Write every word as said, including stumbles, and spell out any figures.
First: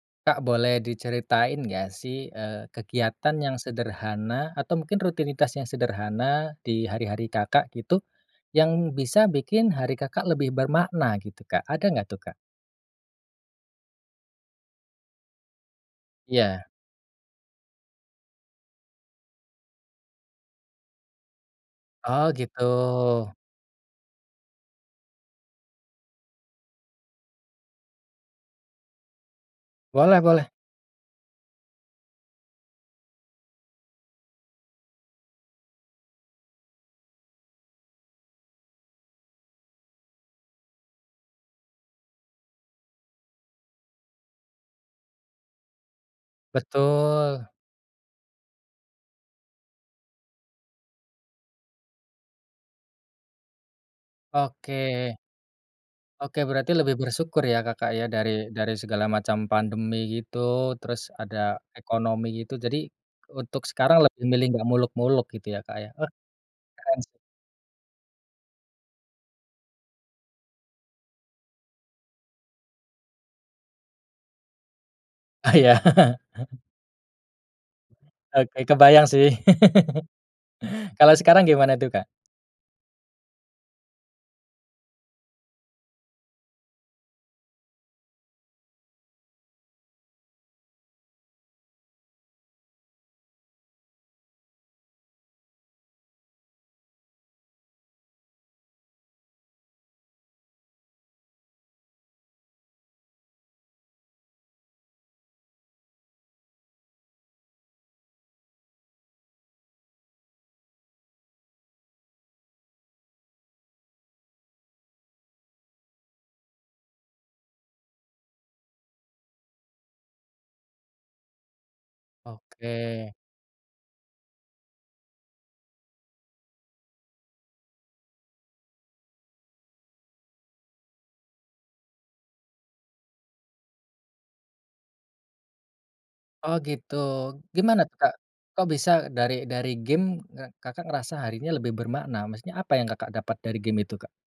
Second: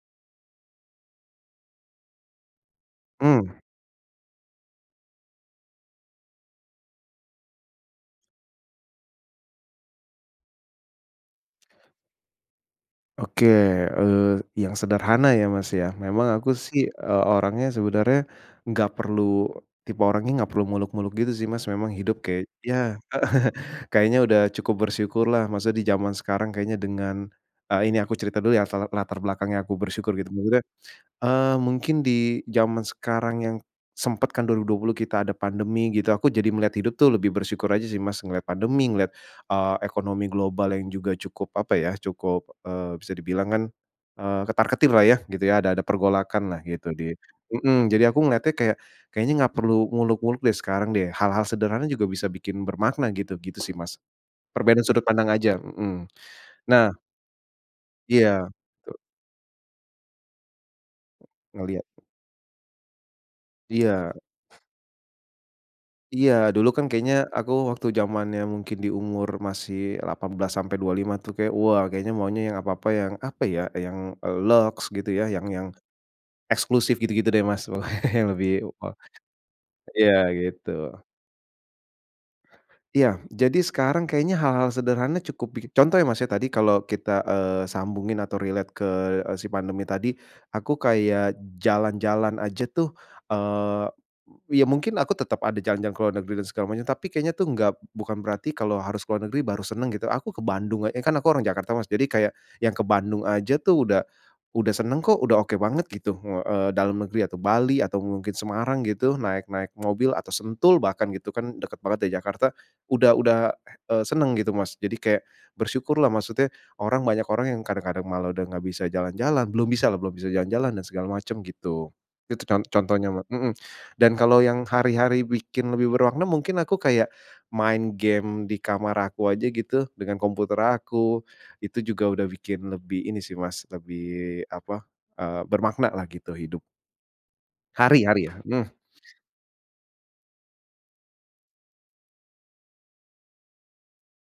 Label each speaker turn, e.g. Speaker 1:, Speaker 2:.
Speaker 1: Kak boleh diceritain nggak sih, eee, kegiatan yang
Speaker 2: Mmm.
Speaker 1: sederhana atau mungkin rutinitas yang sederhana di hari-hari Kakak gitu, yang bisa bikin hari Kakak lebih bermakna gitu, Kak? Ada nggak tuh, Kak?
Speaker 2: Oke, eee, yang sederhana ya, Mas, ya, memang aku
Speaker 1: Ya.
Speaker 2: sih, eee, orangnya sebenarnya nggak perlu tipe orangnya nggak perlu muluk-muluk gitu sih, Mas. Memang hidup
Speaker 1: Oh
Speaker 2: kayak
Speaker 1: gitu.
Speaker 2: ya, kayaknya udah cukup bersyukurlah, masa di zaman sekarang kayaknya dengan eee, ini aku cerita dulu ya asal latar belakangnya aku bersyukur
Speaker 1: Boleh
Speaker 2: gitu
Speaker 1: boleh.
Speaker 2: [unintelligible] eee, mungkin di zaman sekarang yang sempat kan dua ribu dua puluh kita ada pandemi gitu aku jadi melihat hidup tuh lebih bersyukur aja sih, Mas, ngelihat pandemi, ngelihat, eee, ekonomi global yang juga cukup, apa ya, cukup, eee, bisa dibilang kan, eee, ketar-ketirlah ya, gitu ya, ada ada pergolakanlah gitu di
Speaker 1: Betul.
Speaker 2: mmm. Jadi aku ngeliatnya kayak, kayaknya nggak perlu muluk-muluk deh sekarang deh, hal-hal sederhana juga bisa bikin bermakna gitu, gitu sih, Mas. Perbedaan sudut
Speaker 1: Oke.
Speaker 2: pandang aja, mhm,
Speaker 1: Oke berarti lebih
Speaker 2: nah
Speaker 1: bersyukur ya Kakak ya,
Speaker 2: Iya,
Speaker 1: dari dari
Speaker 2: betul.
Speaker 1: segala macam pandemi gitu, terus ada
Speaker 2: Ngelihat.
Speaker 1: ekonomi gitu. Jadi untuk sekarang
Speaker 2: Iya.
Speaker 1: lebih milih nggak muluk-muluk gitu ya, Kak, ya? Uh,
Speaker 2: Iya dulu kan
Speaker 1: keren sih.
Speaker 2: kayaknya aku waktu zamannya mungkin di umur masih delapan belas sampai dua puluh lima tuh kayaknya, wah kayaknya maunya yang apa-apa yang, apa ya, yang, eee, lux gitu ya, yang
Speaker 1: Ah,
Speaker 2: yang
Speaker 1: ya. Heeh.
Speaker 2: eksklusif gitu-gitu deh, Mas, pokoknya yang lebih
Speaker 1: Oke,
Speaker 2: wah.
Speaker 1: kebayang sih.
Speaker 2: Iya gitu.
Speaker 1: Kalo sekarang gimana tuh, Kak?
Speaker 2: Ya, jadi sekarang kayaknya hal-hal sederhana cukup, pi contoh ya, Mas, tadi kalau kita, eee, sambungin atau relate ke, eee, si pandemi tadi, aku kayak jalan-jalan aja tuh eee, ya mungkin aku tetap ada jalan-jalan ke luar negeri dan segala macem, tapi kayaknya tuh nggak bukan berarti kalau harus ke luar negeri baru seneng gitu. Aku ke Bandung eee, kan aku orang Jakarta, Mas, jadi kayak yang ke Bandung aja tuh udah udah seneng kok, udah oke banget gitu, uh, eee, dalam negeri atau Bali atau mungkin Semarang gitu naik naik mobil atau Sentul bahkan gitu kan deket banget dari Jakarta, udah udah, eee, seneng gitu, Mas. Jadi kayak bersyukurlah maksudnya orang banyak orang yang kadang-kadang malah udah nggak bisa jalan-jalan, belum bisalah, belum bisa jalan-jalan dan segala macam gitu. Itu con contohnya,
Speaker 1: Oke.
Speaker 2: ma mhm, dan kalau yang hari-hari bikin lebih bermakna mungkin aku kayak main game di kamar aku aja gitu, dengan komputer aku, itu juga udah bikin lebih ini sih, Mas, lebih apa, eee, bermaknalah gitu
Speaker 1: Oh
Speaker 2: hidup.
Speaker 1: gitu, gimana tuh,
Speaker 2: Hari
Speaker 1: Kak?
Speaker 2: hari ya,
Speaker 1: Kok
Speaker 2: mmm.
Speaker 1: bisa dari dari game, eee, Kakak ngerasa harinya lebih bermakna, maksudnya apa yang Kakak dapat dari game itu, Kak?